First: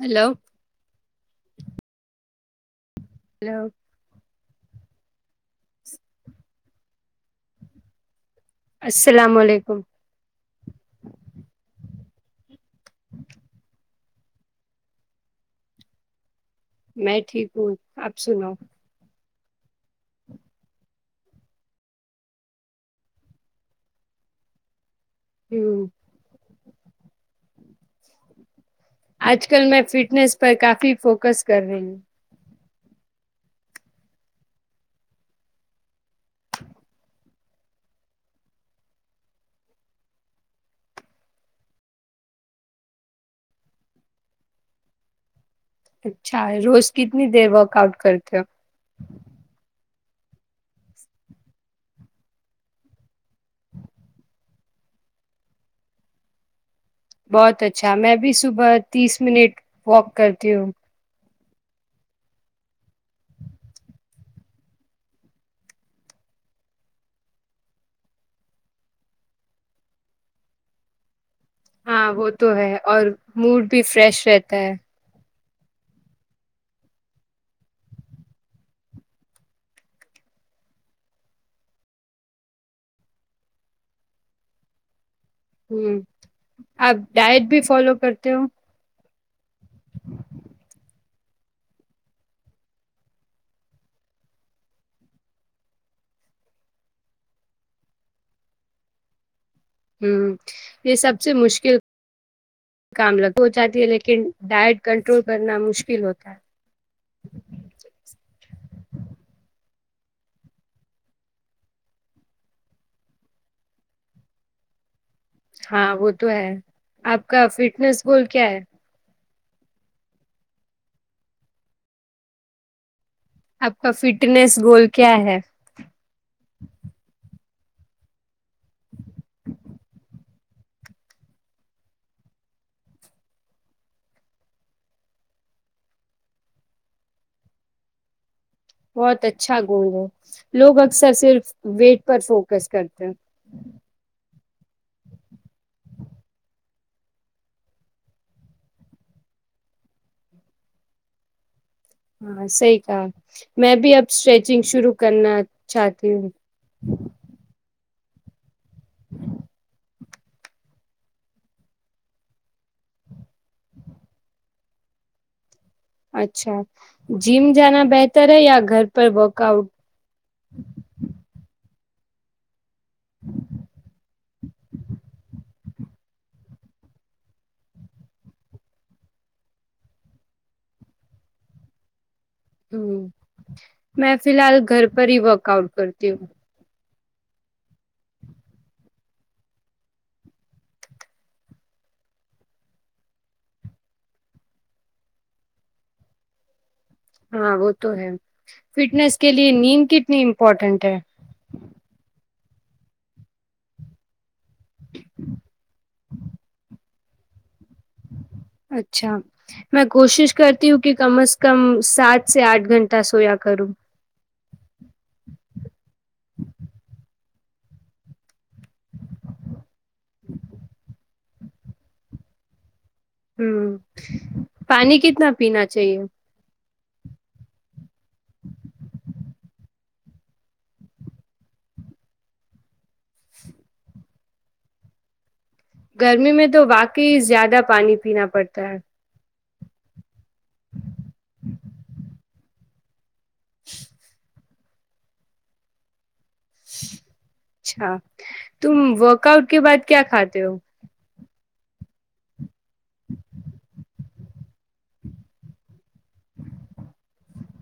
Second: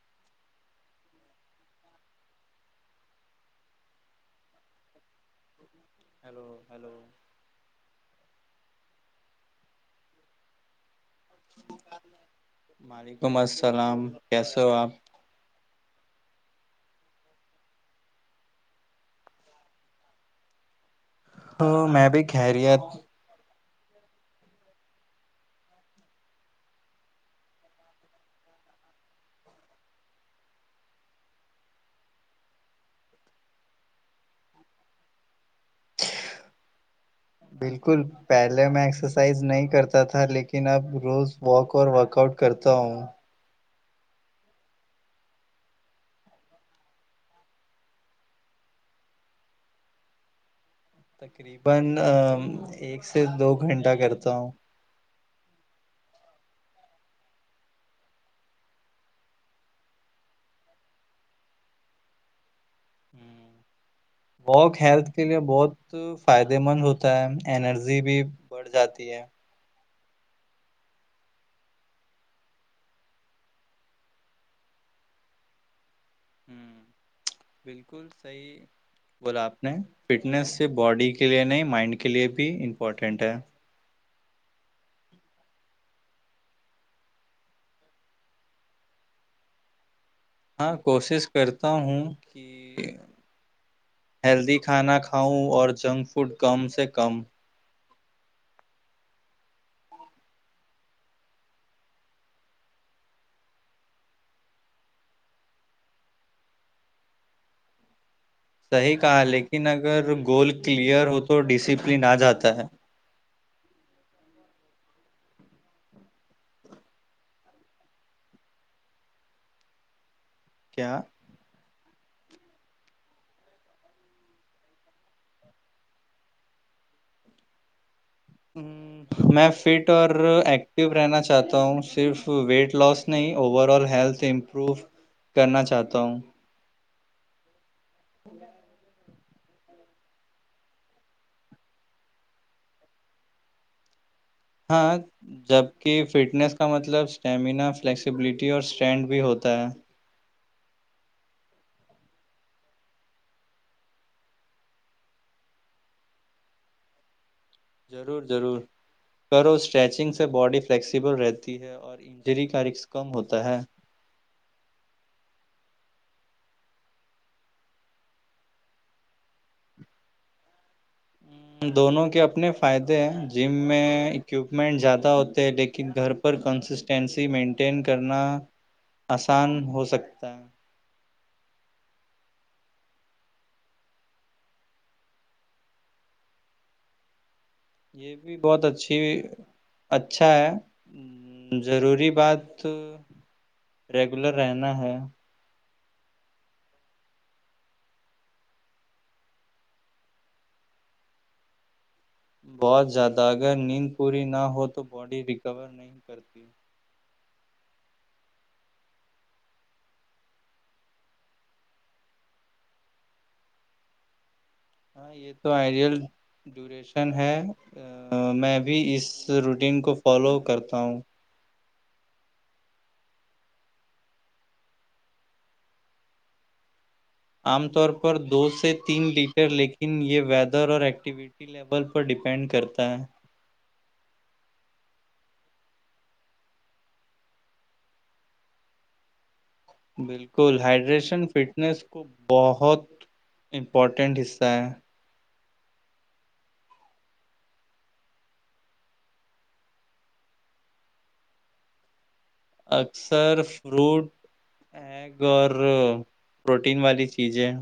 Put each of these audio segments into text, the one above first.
hello [unintelligible] hello hello السلام علیکم وعلیکم السلام کیسے ہو آپ میں ٹھیک ہوں آپ سنو تو میں بھی ہے ہوں آج کل میں فٹنیس پر کافی فوکس کر رہی ہوں بالکل پہلے میں ایکسرسائز نہیں کرتا تھا لیکن اب روز واک اور ورک آؤٹ کرتا ہوں اچھا روز کتنی دیر ورک آؤٹ کرتے ہو [inaudible] بہت اچھا میں بھی صبح تیس منٹ واک کرتی ہوں ہ واک ہیلتھ کے لیے بہت فائدے مند ہوتا ہے انرجی بھی بڑھ جاتی ہے ہاں وہ تو ہے اور موڈ بھی فریش رہتا ہے ہ بالکل صحیح بولا آپ نے فٹنس سے باڈی کے لیے نہیں مائنڈ کے لیے بھی امپورٹینٹ ہے ہوں آپ ڈائٹ بھی فالو کرتے ہو ہاں کوشش کرتا ہوں کہ ہیلدی کھانا کھاؤں اور جنک فوڈ کم سے کم ہ یہ سب سے مشکل کام ہو جاتی ہے لیکن ڈائٹ کنٹرول کرنا مشکل ہوتا ہے صحی کہا لیکن اگر گول کلیئر ہو تو ڈسپلن آ جاتا ہے ہاں وہ تو ہے آپ کا فٹنیس بول کیا ہے کیا آپ کا فٹنیس گول کیا ہے ہ میں فٹ اور ایکٹو رہنا چاہتا ہوں صرف ویٹ لاس نہیں اوور آل ہیلتھ امپروو کرنا چاہتا ہوں [inaudible] بہت اچھا گون گ ہے لوگ اکثر صرف ویٹ پر فوکس کرتے ہیں ہاں جبک فٹنس کا مطلب اسٹیمینا فلیکسیبلٹی اور اسٹرینٹ بھی ہوتا ہے ہاں صحی کہا میں بھی اب اسٹریچنگ شروع کرنا چاہتی ہوں ضرور ضرور کرو اسٹریچنگ سے باڈی فلیکسیبل رہتی ہے اور انجری کا رکک کم ہوتا ہے اچھا جم جانا بہتر ہے یا گھر پر ورک آؤٹ دونوں کے اپنے فائدے ہیں جم میں اکوپمنٹ زیادہ ہوتے ہیں لیکن کہ گھر پر کنسسٹینسی مینٹین کرنا آسان ہو سکتا ہے ہ میں فی الحال گھر پر ہی ورک آؤٹ کرتی ہوں یہ بھی بہت اچھی اچھا ہے ضروری بات ریگولر رہنا ہے ہاں وہ تو ہے فٹنس کے لیے نیند کتنی امپورٹینٹ ہے بہت زیادہ اگر نیند پوری نہ ہو وہ تو باڈی ریکور نہیں کرتی اچھا میں کوشش کرتی ہوں کہ کم از کم سات سے آٹھ گھنٹہ سویا کروں ہاں یہ تو آئیڈیل ڈیوریشن ہے میں بھی اس روٹین کو فالو کرتا ہوں ہوں پانی کتنا پینا چاہیے عام طور پر دو سے تین لیٹ لیکن یہ ویدر اور ایکٹیویٹی لیول پر ڈیپینڈ کرتا ہے گرمی میں تو واقعی زیادہ پانی پینا پڑتا ہے بالکل ہائڈریشن فٹنیس کو بہت امپورٹنٹ اسز تا اچھا تم ورک آؤٹ کے بعد کیا کھاتے ہو اکثر فروٹ ایک اور پروٹین والی چیزیں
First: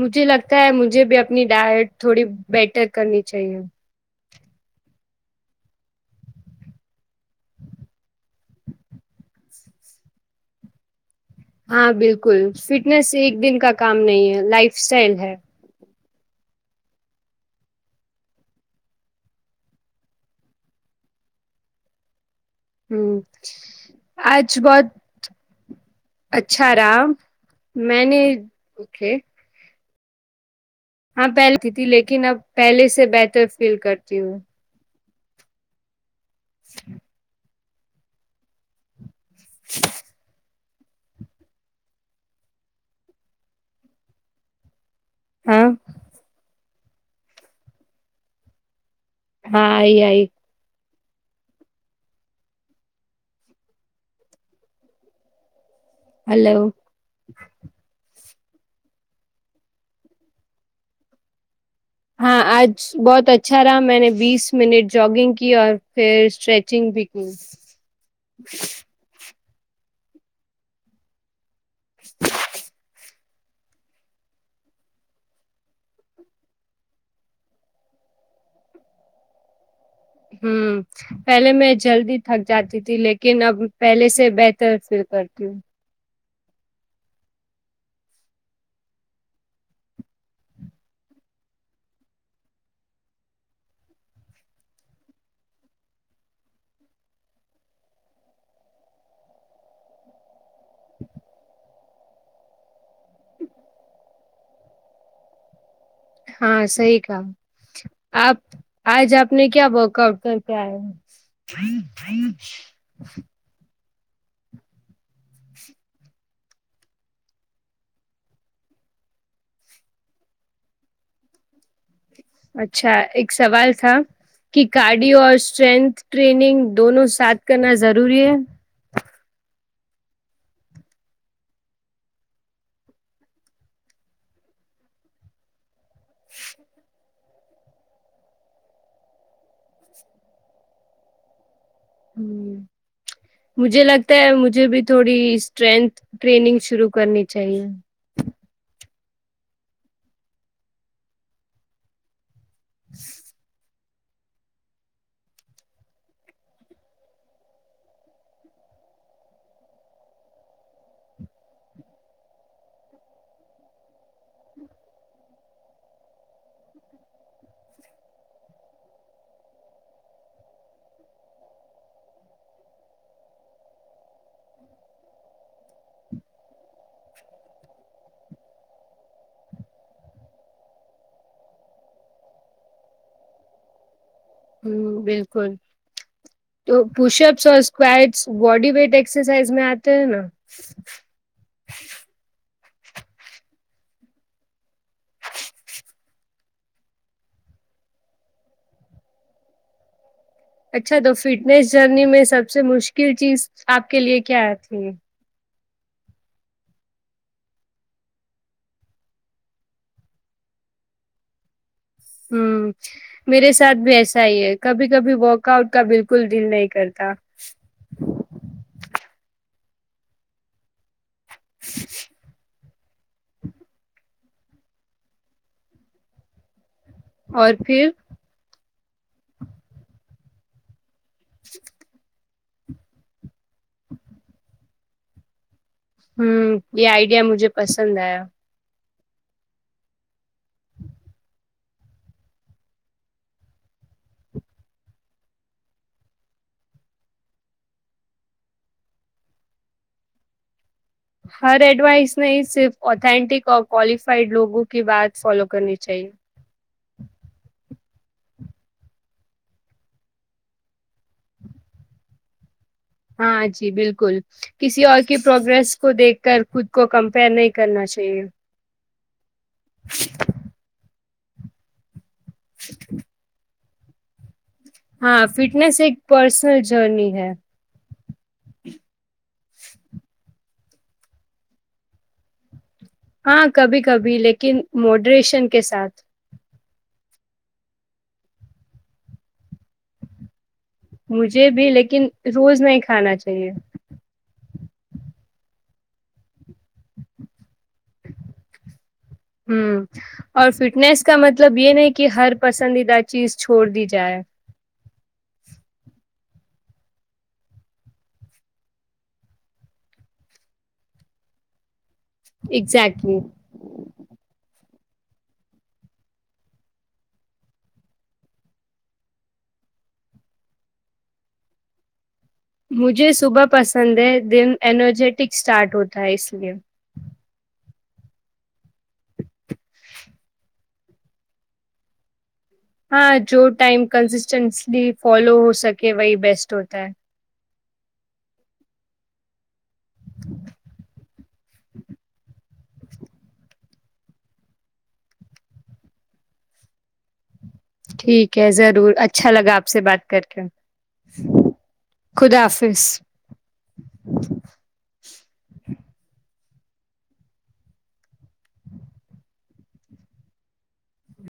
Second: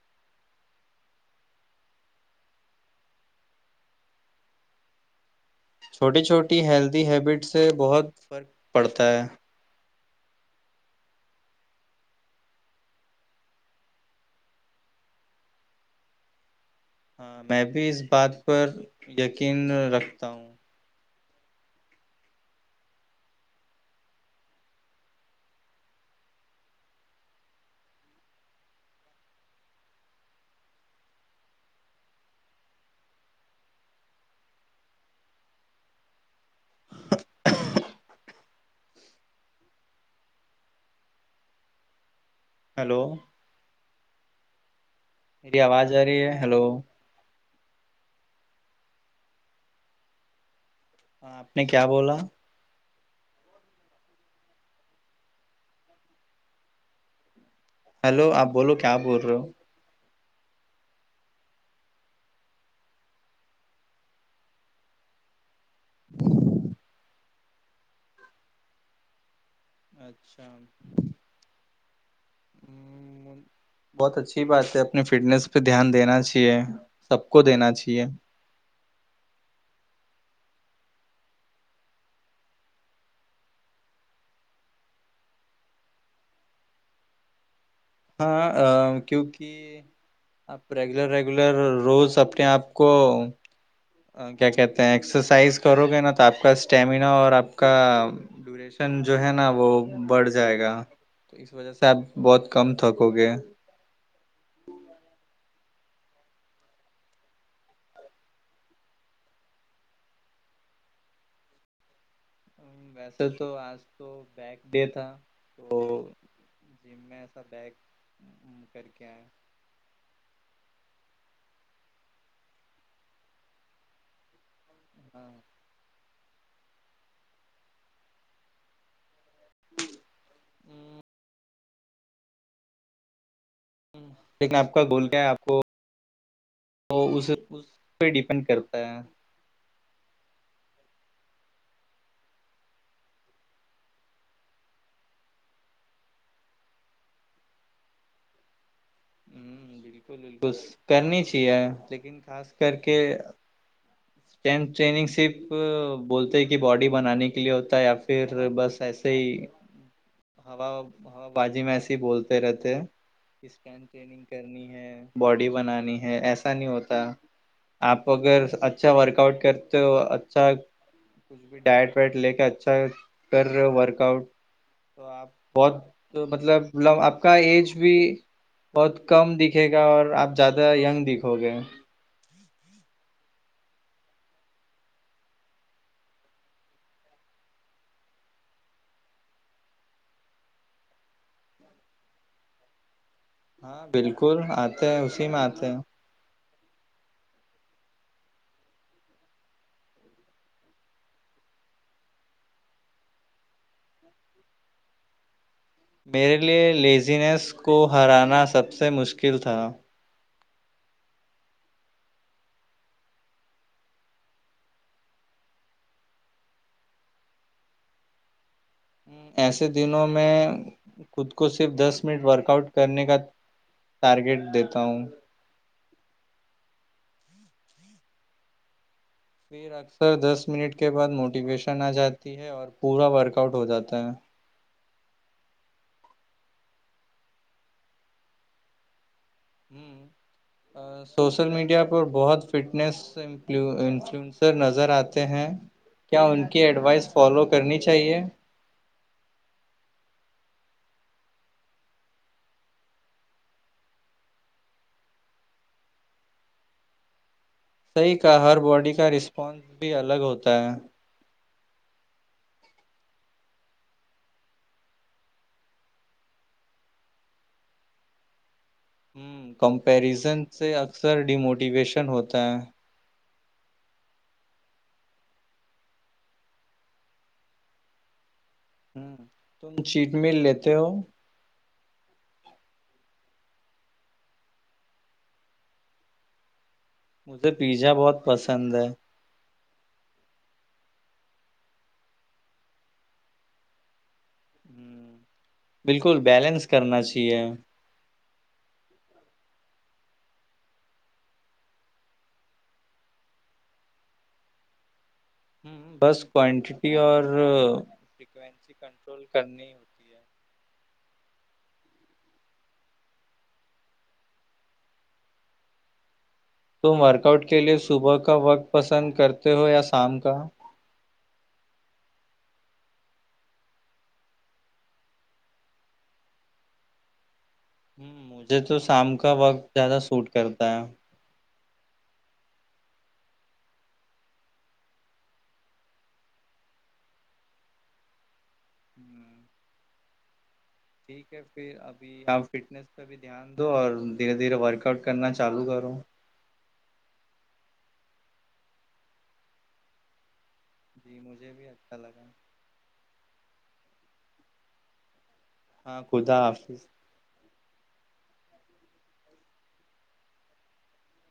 مجھے لگتا ہے مجھے بھی اپنی ڈائٹ تھوڑی بیٹر کرنی چاہیے چھوٹی چھوٹی ہیلت ہیبٹ سے بہت فرق پڑتا ہے ہاں بالکل فٹنس ایک دن کا کام نہیں ہے لائف اسٹائل ہے ہاں میں بھی اس بات پر یقین رکھتا ہوں ہ آج بہت اچھا رہا میں نے ا ہاں پہلتی تھی لیکن اب پہلے سے بہتر فیل کرتی ہوں [unintelligible] [unintelligible] [unintelligible] ہیلو میری ہاں آواز آ رہی ہے ہلو ہاں آئی آئی ہاں آپ نے کیا بولا ہلو ہیلو آپ بولو کیا بول رہے ہو ہاں آج بہت اچھا رہا میں نے بیس منٹ جگنگ کی اور پر اسٹرریچنگ بھی [unintelligible] اچھا [inaudible] بہت اچھی بات ہے اپنی فٹنیس پہ دھیان دینا چاہیے سب کو دینا چاہیے ہمم پہلے میں جلدی تھک جاتی تھی لیکن اب پہلے سے بہتر فیل کرتی ہوں ہاں کیونکہ آپ ریگولر ریگولر روز اپنے آپ کو کیا کہتے ہیں ایکسرسائز کرو گے نا تو آپ کا اسٹیمینا اور آپ کا ڈوریشن جو ہے نا وہ بڑھ جائے گا تو اس وجہ سے آپ بہت کم تھکو گے ہاں صحیح کہا آپ آج آپ نے کیا ورک آٹ کر کے آئے ویسے تو آج تو بیک ڈے تھا تو جم میں ایسا بیک کر کے آیا اچھا ایک سوال تھا کی گارڈی اور ہاں اسٹرینتھ ٹریننگ دونوں ساتھ کرنا ضروری ہے [unintelligible] لیکن آپ کا گول کیا ہے آپ کو [inaudible] اس پہ ڈیپینڈ کرتا ہے ہ مجھے لگتا ہے مجھے بھی تھوڑی اسٹرینھ ٹریننگ شروع کرنی چاہیے ہ بالکل بکل کرنی چاہیے لیکن خاص کر کے اسٹینپ ٹرینگ صرف بولتے کہ باڈی بنانے کے لیے ہوتا ہے یا پھر بس ایسے ہی ہوا ہوا بازی میں ایسے ہی بولتے رہتے کہ اسٹ ٹرینگ کرنی ہے باڈی بنانی ہے ایسا نہیں ہوتا آپ اگر اچھا ورک آؤٹ کرتے ہو اچھا کچھ بھی ڈائٹ وائٹ لے کے اچھا کر رہے ہو ورک آؤٹ تو آپ بہت مطلبم آپ کا ایج بھی بہت کم دکھے گا اور آپ زیادہ ینگ دکھو گے ہ بالکل تو پشاپس اور اسکویڈس باڈی ویٹ ایکسرسائز میں آتے ہیں نا ہاں بالکل آتے ہیں اسی میں آتے ہیں اچھا تو فٹنیس جرنی میں سب سے مشکل چیز آپ کے لیے کیا آتی میرے لیے لیزینس کو ہرانا سب سے مشکل تھا ہ میرے ساتھ بھی ایسا ہی ہے کبھی کبھی وورک آؤٹ کا بالکل دل نہیں کرتا ایسے دنوں میں خود کو صرف دس منٹ ورک آؤٹ کرنے کا ٹارگیٹ دیتا ہوں اور پھر پھر اکثر دس منٹ کے بعد موٹیویشن آ جاتی ہے اور پورا ورک آؤٹ ہو جاتا ہے ہوں یہ آئیڈیا مجھے پسند آیا ہ سوشل میڈیا پر بہت فٹنس انفلنسر نظر آتے ہیں کیا ان کی ایڈوائس فالو کرنی چاہیے ہر ایڈوائس نہیں صرف اتھینٹک اور کوالیفائڈ لوگوں کی بات فالو کرنی چاہیے صحیح کا ہر باڈی کا رسپانس بھی الگ ہوتا ہے ہاں جی بالکل کسی اور کی پروگریس کو دیکھ کر خود کو کمپیئر نہیں کرنا چاہیے ہ کمپیرزن سے اکثر ڈیموٹیویشن ہوتا ہوتا ہے ہاں فٹنس ایک پرسنل جرنی ہے ہاو تو چیٹ مل لی توو ہاں کبھی کبھی لیکن موڈریشن کے ساتھ مجھے پیزا بہت پسند ہے مجھے بھی لیکن روز نہیں کھانا چاہیے ہوں بالکل بیلنس کرنا چاہیے ہ اور فٹنس کا مطلب یہ نہیں کہ ہر پسندیدہ چیز چھوڑ دی جائے ہ بس کوانٹیٹی اور فریکوینسی کنٹرول کرنی ہوتی ہے اگزیکٹلی تم ورک آؤٹ کے لیے صبح کا وقت پسند کرتے ہو یا شام کا مجھے صبح پسند ہے دن انرجیٹک اسٹارٹ ہوتا ہے اس لیئے ہ مجھے تو شام کا وقت زیادہ سوٹ کر کتا ہاں جو ٹائم کنسسٹینٹلی فالو ہو سکے وہی بیسٹ ہوتا ہے ہوں، [inaudible] ٹھیک ہے پھر ابھی آپ فٹنیس پہ بھی دھیان دو اور دھیرے دھیرے ورک آؤٹ کرنا چالو کرو ٹھیک ہے ضرور اچھا لگا آپ سے بات کر کے جی مجھے بھی اچھا لگا خدا حافظ [inaudible] ہاں خدا آف